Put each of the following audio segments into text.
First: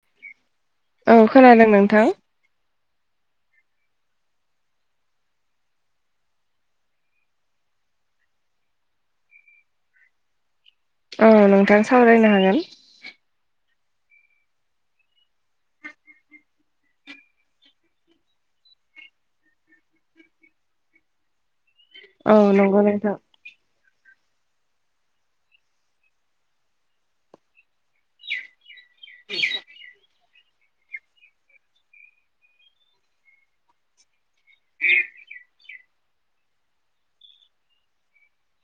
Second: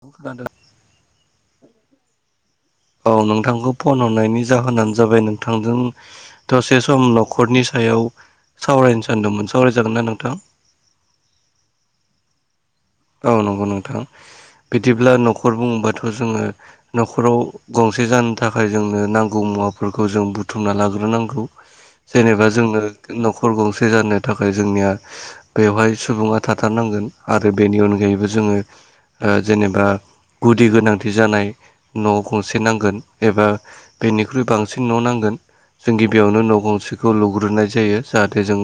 खोनादों औ खोनादों नोंथां औ नोंथांखौ फन हरनायनि जाहोनानो जाबाय नोंथांजों दसे सम न'खरनि सायाव सावरायनो सानदोंमोन सावरायजागोनना नोंथां? औ नोंथां सावरायनो हागोन औ नंगौ नोंथां बिदिब्ला न'खर बुङोबाथ' जोङो न'खराव गंसे जानो थाखाय जोंनो नांगौ मुवा फोरखौ जों बुुथुमना लाग्रोनांगौ औ जेनेबा जोंनो नंगौ नोंथां नखर गंसे जानो थाखाय जोंनिया बेवहाय सुबुङा थाथारनांगोन आरो बेनि अनगायैबो जोङो ओ जेनेबा गुदि गोनांथि जानाय न' गंसे नांगोन एबा बेनिख्रुइ बांसिन न' नांगोन जों गिबियावनो न' गंसेखौ लुग्रोनाय जायो जाहाथे जों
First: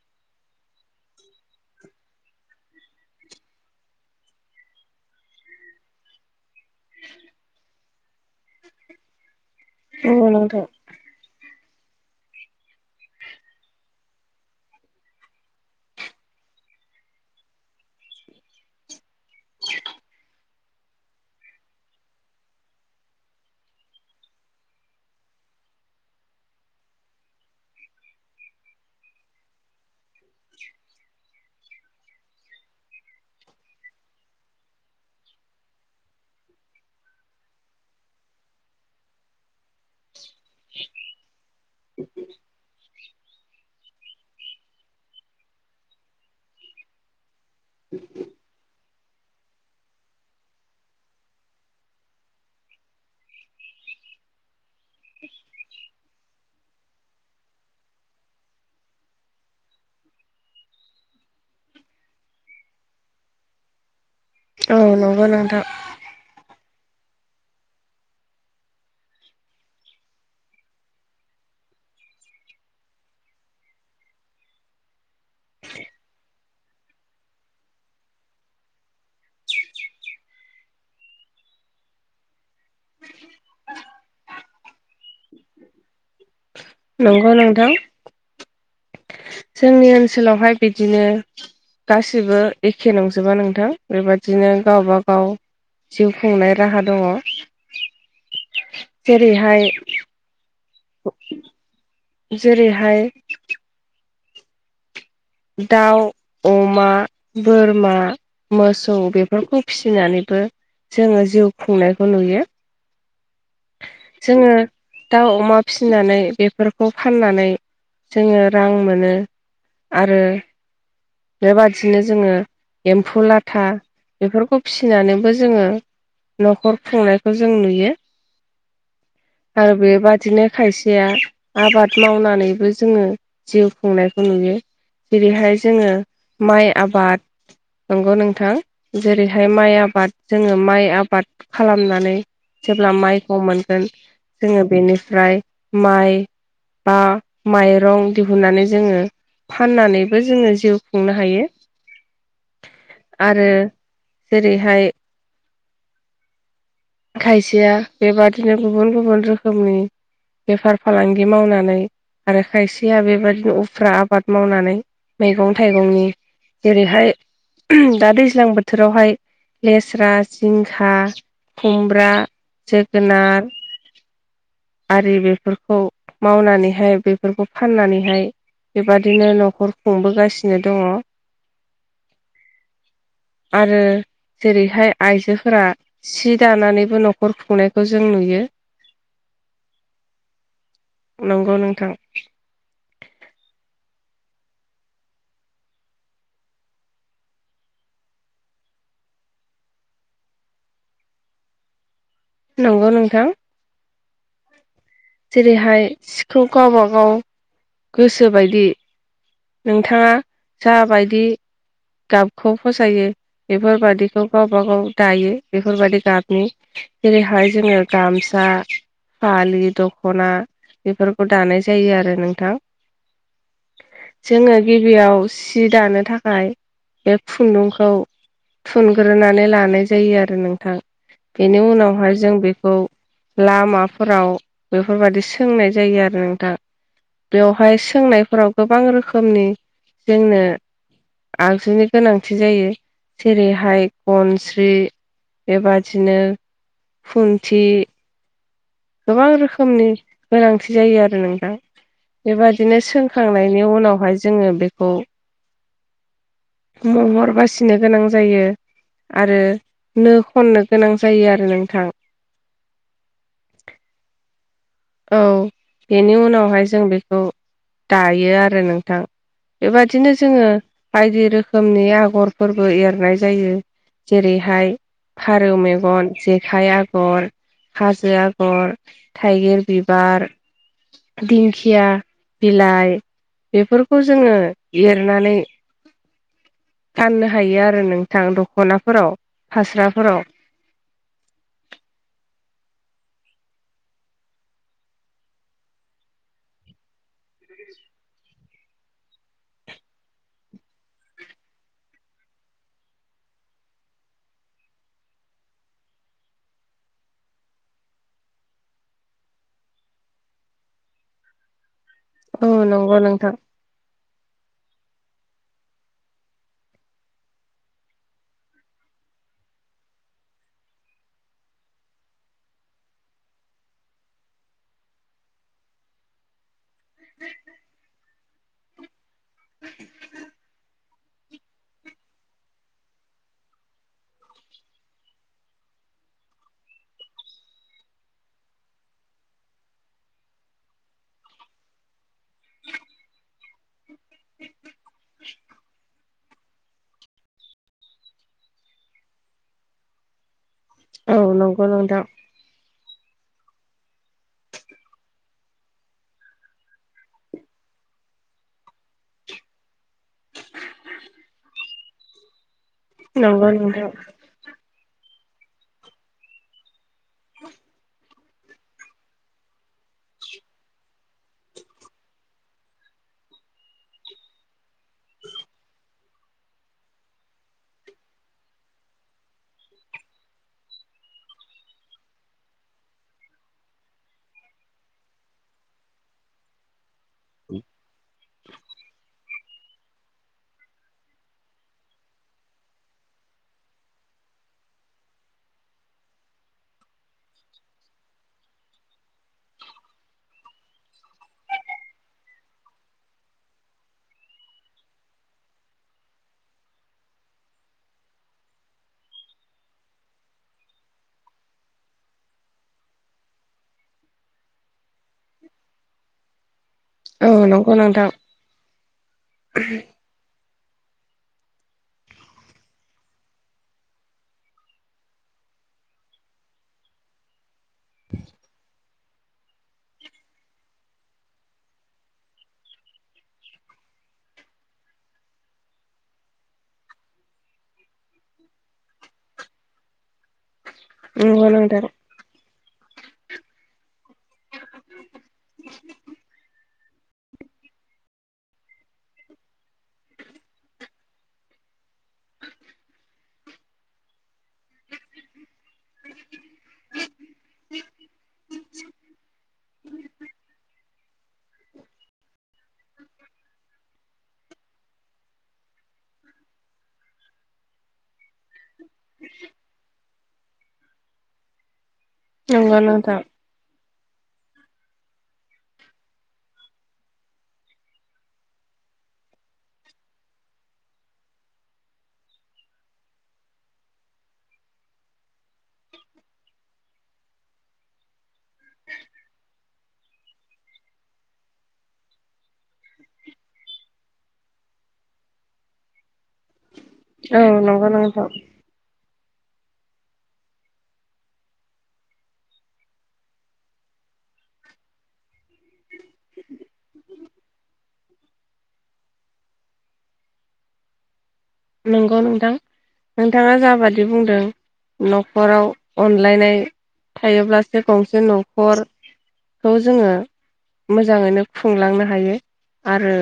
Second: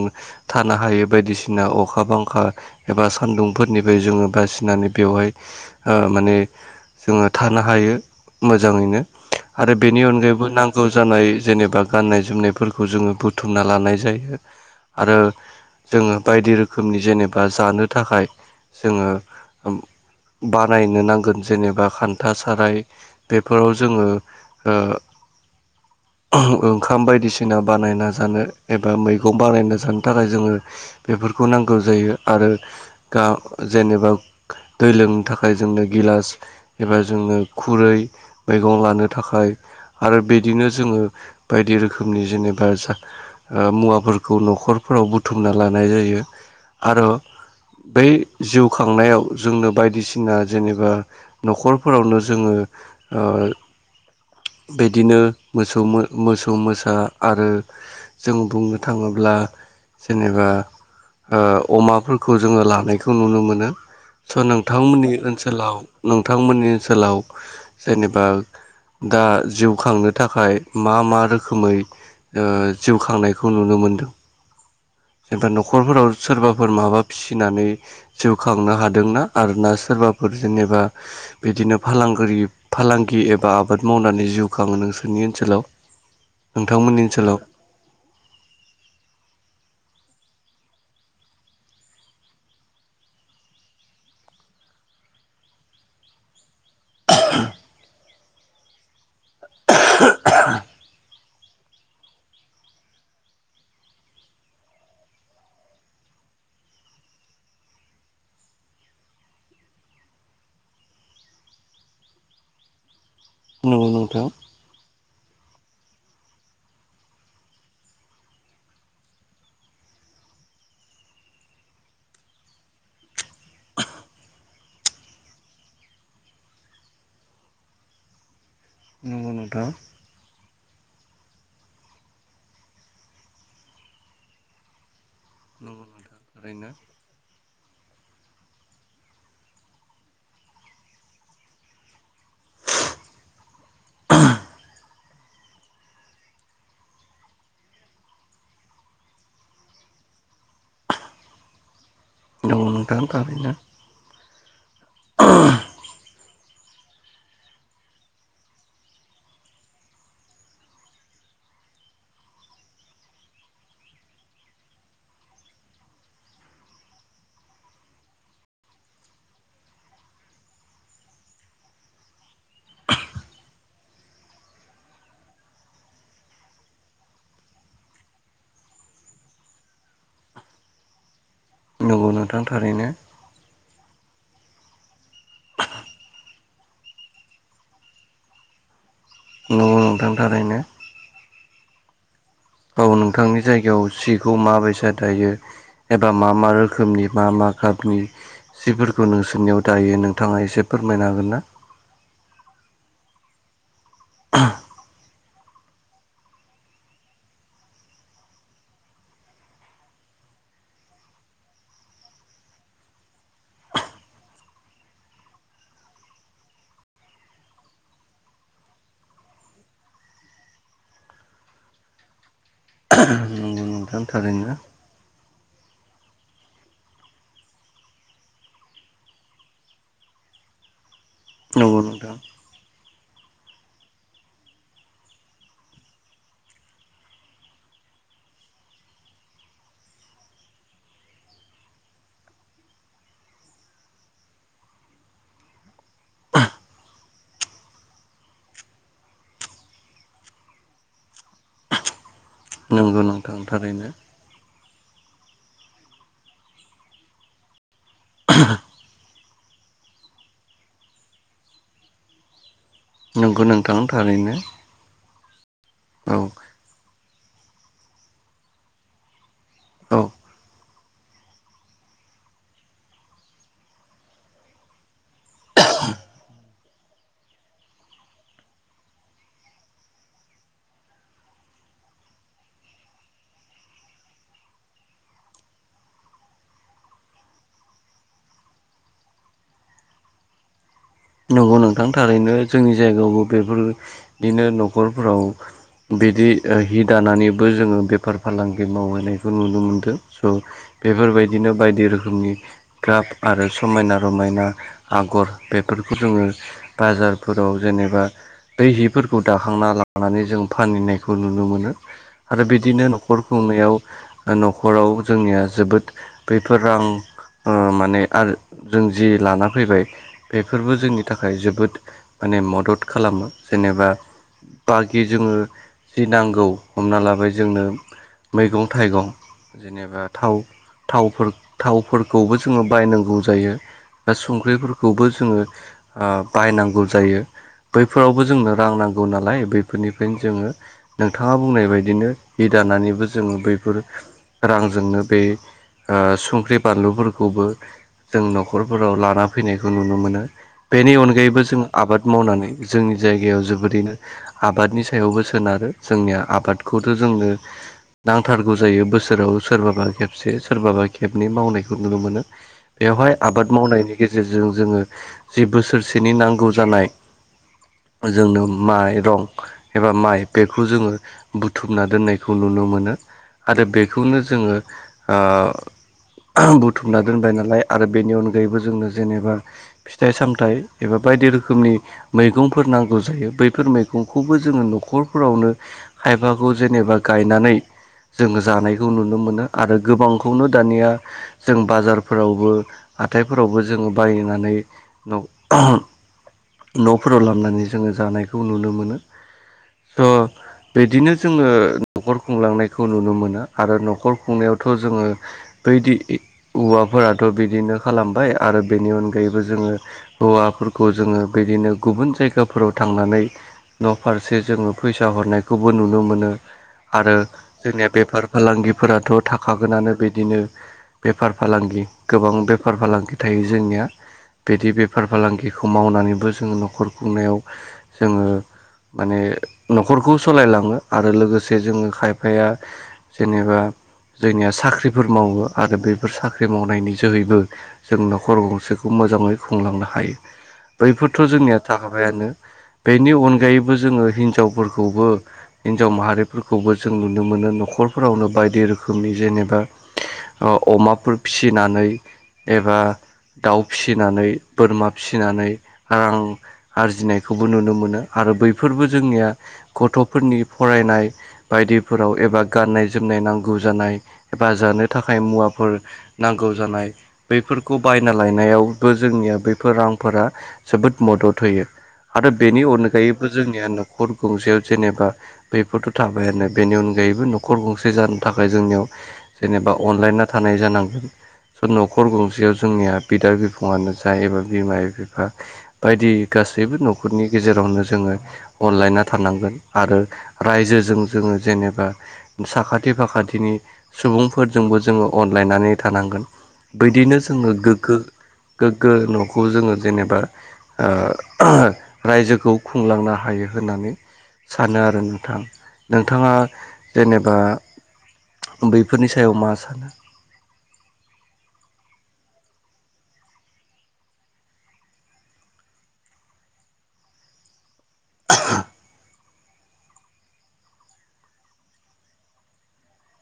थानो हायो बायदिसिना अखा बांखा एबा सानदुं फोरनिफ्राय जोङो बासिनानै बेवहाय ओ माने जोङो थानो हायो मोजाङैनो आरो बेनि नंगौ अनगायैबो नोंथां नांगौ जानाय जेनेबा गाननाय जोमनायफोरखौ जोङो बुथुमना लानाय जायो आरो जोङो बायदि रोखोमनि जेनेबा जानो थाखाय जोङो ओ बानायनो नांगोन जेनेबा खान्था साराय बेफोराव जोङो [inaudible] ओंखाम बायदिसिना बानायना जानो एबा मैगं बानायना जानो थाखाय जोङो बेफोर फोरखौ नांगौ जायो आरो। ग जेनेबा दै लोंनो थाखाय जोंनो गिलास एबा जोंनो खुरै मैगं लानो थाखाय आरो बिदिनो जोङो बायदि रोखोमनि जेनेबा जा मुवाफोरखौ न'खरफोराव बुथुमना लानाय जायो आरो। बै जिउ फ खांनायाव जोंनो बायदिसिना जेनेबा न'खरफोरावनो जोङो [inaudible] बिदिनो मोसौ मोसौ मोसा आरो जों बुंनो थाङोब्ला जेनेबा अमाफोरखौ जोङो लानायखौ नुनो मोनो। सो औ नोंथांमोननि नंगौ नोंथां ओनसोलाव नोंथांमोननि ओनसोलाव जेनेबा दा जिउ खांनो थाखाय मा मा रोखोमै जिउ खांनायखौ नुनो मोनदों? जेनेबा न'खरफोराव सोरबाफोर माबा फिसिनानै जिउ खांनो हादोंना आरो ना सोरबा सोरबाफोर जेनेबा बिदिनो फालांगि फालांगि एबा आबाद मावनानै जिउ खाङो नोंसोर ओनसोलाव नोंथांमोननि नंगौ ओनसोलाव नोंथां जोंनि ओनसोलावहाय बिदिनो गासिबो एखे नंजोबा नोंथां बेबादिनो गावब गाव जिउ खुंनाय राहा दङ। जेरैहाय जेरैहाय दाउ अमा बोरमा मोसौ बेफोरखौ फिसिनानैबो जोङो जिउ खुंनायखौ नुयो। नंगौ नोंथां जोङो दाउ अमा फिसिनानै बेफोरखौ फाननानै जोङो रां मोनो। आरो बेबादिनो जोङो एम्फौ लाथा बेफोरखौ फिसिनानैबो जोङो न'खर खुंनायखौ जों नुयो। उम आरो बेबादिनो खायसेया आबाद मावनानैबो जोङो जिउ खुंनायखौ नुयो जेरैहाय जोङो माइ आबाद नंगौ नोंथां जेरैहाय माइ आबाद जोङो माइ आबाद खालामनानै जेब्ला माइखौ मोनगोन जोङो बेनिफ्राय माइ बा माइरं दिहुननानै जोङो फाननानैबो जोङो जिउ खुंनो हायो। नंगौ नोथां आरो थारैनो जेरैहाय खायसेया बेबादिनो गुबुन गुबुन रोखोमनि बेफार फालांगि मावनानै आरो खायसेया बेबायाददिनो उफ्रा आबाद मावनानै मैगं थाइगंनि जेरैहाय दा दैज्लां बोथोरावहाय लेस्रा जिंखा खुमब्रा जोगोनार आरि बेफोरखौ मावनानैहाय बेफोरखौ फाननानैहाय बेबादिनो न'खर खुंबोगासिनो दङ। नंगौ नोंथां थारैनो आरो जेरैहाय आइजोफोरा सि दानानैबो न'खर न'खर खुंनायखौ जों नुयो। आ नोथां थारैनो नंगौ नोंथां औ नोंथांनि जायगायाव सिखौ माबायसा दायो एबा मा मा रोखोमनि मा मा गाबनि जिफोरखौ नोंसोरनियाव दायो नोंथाङा एसे फोरमायनो हागोन ना? नंगौ नोंथां। [unintelligible] जेरैहाय सिखौ गावबा गाव गोसोबायदि नोंथाङा जाबायदि गाबखौ फसायो बेफोरबादिखौ गावबा गाव दायो बेफोरबायदि गाबनि। जेरैहाय जोङो गामसा फालि, दख'ना बेफोरखौ दानाय जायो आरो नोंथां। ओं नोंगौ नोंथां। जोङो थारैनो गिबियाव सि दानो थाखाय बे खुन्दुंखौ थुनग्रोनानै लानाय जायो आरो नोंथां बेनि नंगौ नोंथां उनावहाय जों बेखौ लामाफोराव बेफोरबायादि सोंनाय जायो आरो नोंथा। बेवहाय सोंनायफोराव गोबां रोखोमनि जोंनो आगजुनि गोनांथि जायो जेरैहाय गनस्रि बेबादिनो खुन्थि गोबां रोखोमनि गोनांथि जायो आरो नोंथां। बेबादिनो नंगौ नोंथां सोंखांनायनि थारैनो उनावहाय जोङो बेखौ महर बासिनो गोनां जायो। आरो नो खननो गोनां जायो आरो नोंथां। नोंगौ नोंथां थारैनो। औ बेनि औ उनावहाय जों बेखौ दायो आरो नोंथां। औ बेबादिनो जोङो बायदि रोखोमनि आगरफोरबो एरनाय जायो। जेरैहाय फारौ मेगन, जेखाइ आगर हाजो आगर, थाइगिर बिबार दिंखिया बिलाइ बेफोरखौ जोङो एरनानै फाननो हायो आरो नोंथां दख'नाफोराव फास्राफोराव। नोंगौ नोंथांनि थारैनो जोंनि जायगायावबो बेफोरदिनो न'खरफोराव बिदि ओ हि दानानैबो जोङो बेफार फालांगि मावहोनायखौ नुनो मोनदों स' बेफोरबायदिनो बायदि रोखोमनि गाब आरो समायना रमायना आगर बे फोरखौ जोङो बाजारफोराव जेनेबा बै हिफोरखौ दाखांना लानानै जों फानहनायखौ नुनो मोनो। आरो औ बिदिनो नंगौ न'खर नोंथां खुंनायाव आ न'खराव जोंनिया जोबोद बेैफोर रां ओ माने आर जों जि लाना फैबाय बेफोरबो जोंनि थाखाय जोबोद माने मदद खालामो जेनेबा बाखि जोङो जि नांगौ हमना लाबाय जोंनो मैगं थाइगं जेनेबा थाव थावफोर थावफोरखौबो जोङो बायनांगौ जायो बा संख्रिफोरखौबो जोङो ओ बायनांगौ जायो। बैफोरावबो जोंनो रां नांगौ नालाय बैफोरनिफ्रायनो जोङो नोंथाङा बुंनाय बायदिनो हि दा दानानैबो जोङो बैफोर रांजोंनो बै ओ संख्रि बानलुफोरखौबो जों न'खरफोराव लाना फैनायखौ नुनो मोन नो बेनि औ अनगायैबो जों नंगौ नोंथां आबाद मावनानै जोंनि जायगायाव जोबोरैनो आबादनि सायावबो सोनारो जोंनिया आबादखौथ' जोंनो नांथारगौ जायो बोसोराव सोरबाबा खेबसे सोरबाबा खेबनै मावनायखौ नुनो मोनो। बेवहाय नंगौ आबाद नोंथां मावनायनि गेजेरजों जोङो जि बोसोरसेनि नांगौ जानाय जोंनो माइरं एबा माइ बेखौ जोङो बुथुमना दोननायखौ नुनो मोनो। आरो बेखौनो जोङो ओ ओ बुथुमना दोनबाय नालाय आरो बेनि अनगायैबो जोंनो जेनेबा फिथाइ सामथाइ एबा बायदि रोखोमनि मैगंफोर नांगौ जायो बैफोर मैगंखौबो जोङो न' न'खरफोरावनो खायफाखौ जेनेबा गायनानै जोंङो जानायखौ नुनो मोनो। आरो गोबांखौनो दानिया जों बाजारफोरावबो हाथायफोरावबो जों बायनानै न'फोराव लाबनानै जोङो जानायखौ नुनो मोनो। थ' बिदिनो जोङो न'खर खुंलांनायखौ नुनो मोनो आरो न'खर खुंनायाव थ' जोङो बैदि हुवाफोराथ' बिदिनो खालामबाय आरो बेनि अनगायैबो जों जोङो हौवाफोरखौ जोङो बिदिनो गुबुन जायगाफोराव थांनानै न'फारसे जोङो फैसा हरनायखौबो नुनो मोनो आरो औ नंगौ जोंनिया नोंथां बेफार फालांगिफोराथ' थाखागोनानो बिदिनो बेफार फालांगि गोबां बेफार-फालांगि थायो जोंनिया बिदि बेफार फालांगिखौ मावनानैबो जोंङो न'खर खुंनायाव जोङो माने न'खरखौ सालायलाङो आरो लोगोसे जोङो खायफाया जेनेबा जोंनिया साख्रिफोर मावो आरो बेफोर साख्रि मावनायनि जोहैबो जों न'खर गंसेखौ मोजाङै खुंलांनो हायो बैफोरथ' नंगौ जोंनिया नोंथां थाखाबायानो बेनि अनगायैबो जोङो हिनजावफोरखौबो हिनजाव माहारिफोरखौबो जों नुनो मोनो न'खर न'खरफोरावनो बायदि रोखोमनि जेनेबा ओ अमाफोर फिसिनानै एबा दाउ फिसिनानै बोरमा फिसिनानै रां आरजिनायखौबो नुनो मोनो आरो बैफोरबो जोंनिया गथ'फोरनि फरायनाय बायदिफोराव एबा गाननाय जोमनाय नांगौ जानाय बा जानो थाखाय मुवाफोर नांगौ जानाय बैफोरखौ बायना लायनायावबो जोंनिया बैफोर रांफोरा जोबोद मदद होयो आरो बेनि नंगौ नोंथां अनगायैबो जोंनिया न'खर गंसेयाव जेनेबा बैफोरथ' थाबायानो बेनि अनगायैबो न'खर गंसे जानो थाखाय जोंनियाव जेने बा अनलायना थानाय जानांगोन स' न'खर गंसेयाव जोंनिया बिदा बिफ ङानो जा एबा बिमा-बिफा बायदि गासैबो न'खरनि गेजेरावनो जोङो अनलायना थानांगोन आरो रायजोजों जोङो जेनेबा साखाथि फाखाथिनि सुबुंफोरजोंबो जोङो अनलायनानै थानांगोन बिदिनो औ जोङो नंगौ गोग्गो नोंथां गो न'खौ जोङो जेनेबा ओ रायजोखौ खुंलांनो हायो होननानै सानो आरो नोंथां नोंथाङा जेनेबा बैफोरनि सायाव मा सानो नंगौ नोंथां नोंथाङा जाबादि बुंदों न'खराव अनलायनाय थायोब्लासो गसे [unintelligible] गंसे न'खर खौ जोङो मोजाङैनो खुंलांनो हायो आरो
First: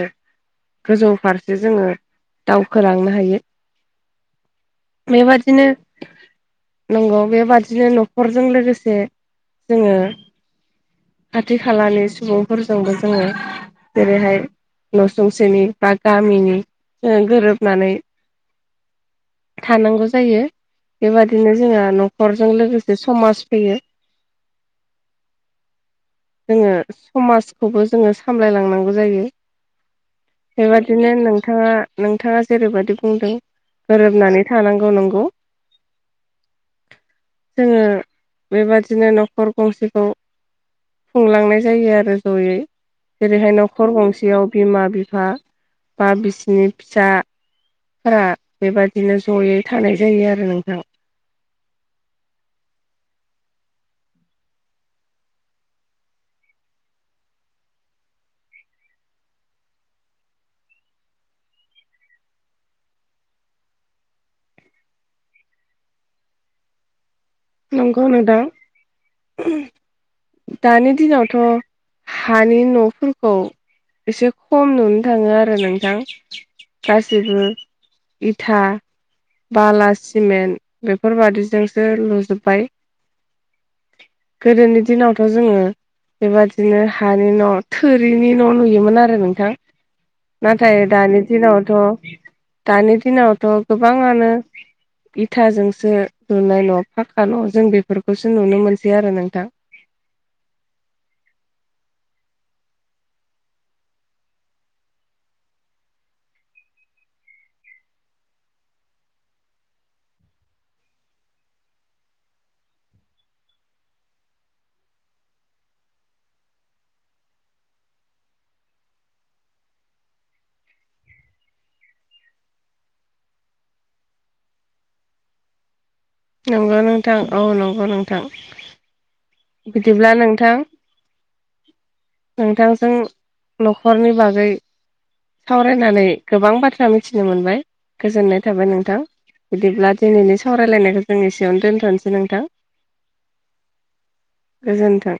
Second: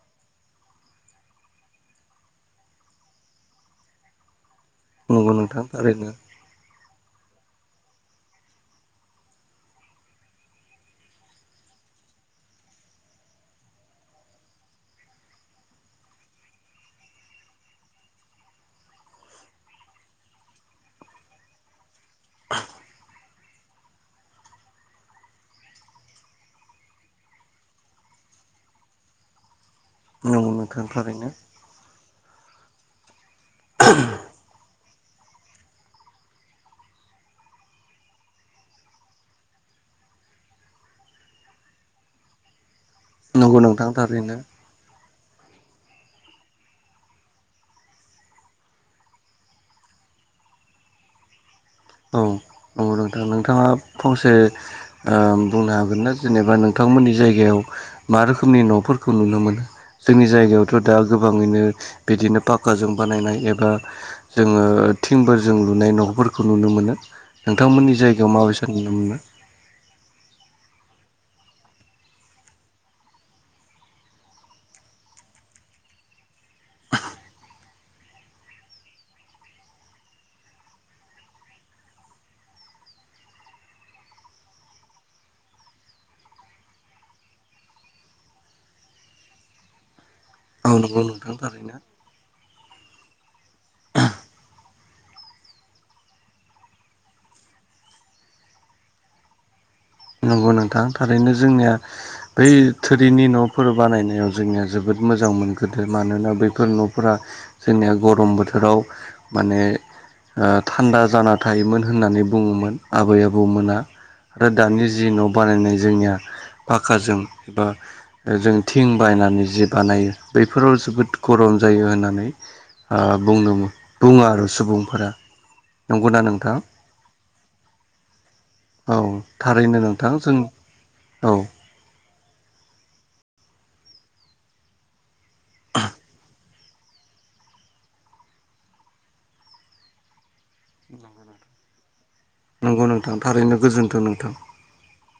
गोजौ फारसे जोङो दावखोलांनो हायो नंगौ नोंथां बेबादिनो थारैनो नंगौ बेबादिनो न खरजों लोगोसे जोङो खाथि खालानि सुबुंफोरजोंबो जोङो जेरैहाय न' संसेनि बा गामिनि ओ गोरोबनानै थानांगौ जायो बेबादिनो जोंहा न'खरजों लोगोसे समाज बेयो जोङो समाजखौबो जोङो सामलायलांनांगौ जायो नंगौ नोंथां बेबादिनो थारैनो नोंथाङा नोंथाङा जेरैबायदि बुंदों गोरोबनानै थानांगौ नंगौ जोङो बेबादिनो न'खर गंसेखौ खुंलांनाय जायो आरो जयै जेरैहाय नंगौ नोंथां न'खर थारैनो गंसेयाव बिमा-बिफा बा बिसिनि फिसा फोरा बेबादिनो जयै थानाय जायो आरो नोंथां। औ औ नंगौ नोंथां नोंथाङा फंसे ओ बुंनो हागोन ना जेनेबा नोंथां। मोननि जायगायाव मा रोखोमनि न'फोरखौ नुनो मोनो जोंनि जायगायावथ' दा गोबाङैनो। बिदिनो पाक्काजों बानायनाय एबा जोङो थिंफोरजों लुनाय न'फोरखौ। नुनो मोनो नोंथांमोननि नंगौ जायगायाव नोंथां माबायसा नुनो मोनो। दानि दिनावथ' हानि न'फोरखौ एसे खम नुनो थाङो आरो नोंथां गासैबो। इथा बाला सिमेन्ट बेफोरबादिजोंसो लुजोब। बाय गोदोनि दिनावथ जोङो। बेबादिनो हानि न' थोरिनि न' नुयोमोन आरो नोंथां। औ नाथाय नंगौ दानि नोंथां दिनावथ थारैनो दानि दिनावथ गोबाङानो इथाजोंसो लुनाय न' फा खा न' जों बेफोरखौसो नुनो मोनसै आरो नोंथां। नंगौ नोंथा थारैनो जोंनिया बै थोरिनि न'फोर बानायनायाव जोंनिया जोबोद मोजां मोनो। मोनग्रोदो मानोना बैफोर न'फोरा जोंनिया गरम बोथोराव माने। थान्दा जाना थायोमोन होननानै बुङोमोन आबै आबौमोना आरो दानि जि न' बानायनाय जोंनिया पाकाजों एबा जों थिं बायनानै जि बानायो बैफोराव जोबोद गरम। जायो होननानै बुङो आरो सुबुंफोरा। नंगौना नोंथां नंगौ नोंथां औ नंगौ नोंथां। औ थारैनो नोंथां जों औ। नोंथांजों न'खरनि बागै सावरायनानै गोबां बाथ्रा। मिथिनो मोनबाय गोजोननाय थाबाय नोंथां बिदिब्ला दिनैनि। सावरायलायनायखौ जों एसेयावनो दोन्थनोसै नोंथां नंगौ नोंथां थारैनो गोजोन्थों नोंथां गोजोन्थों।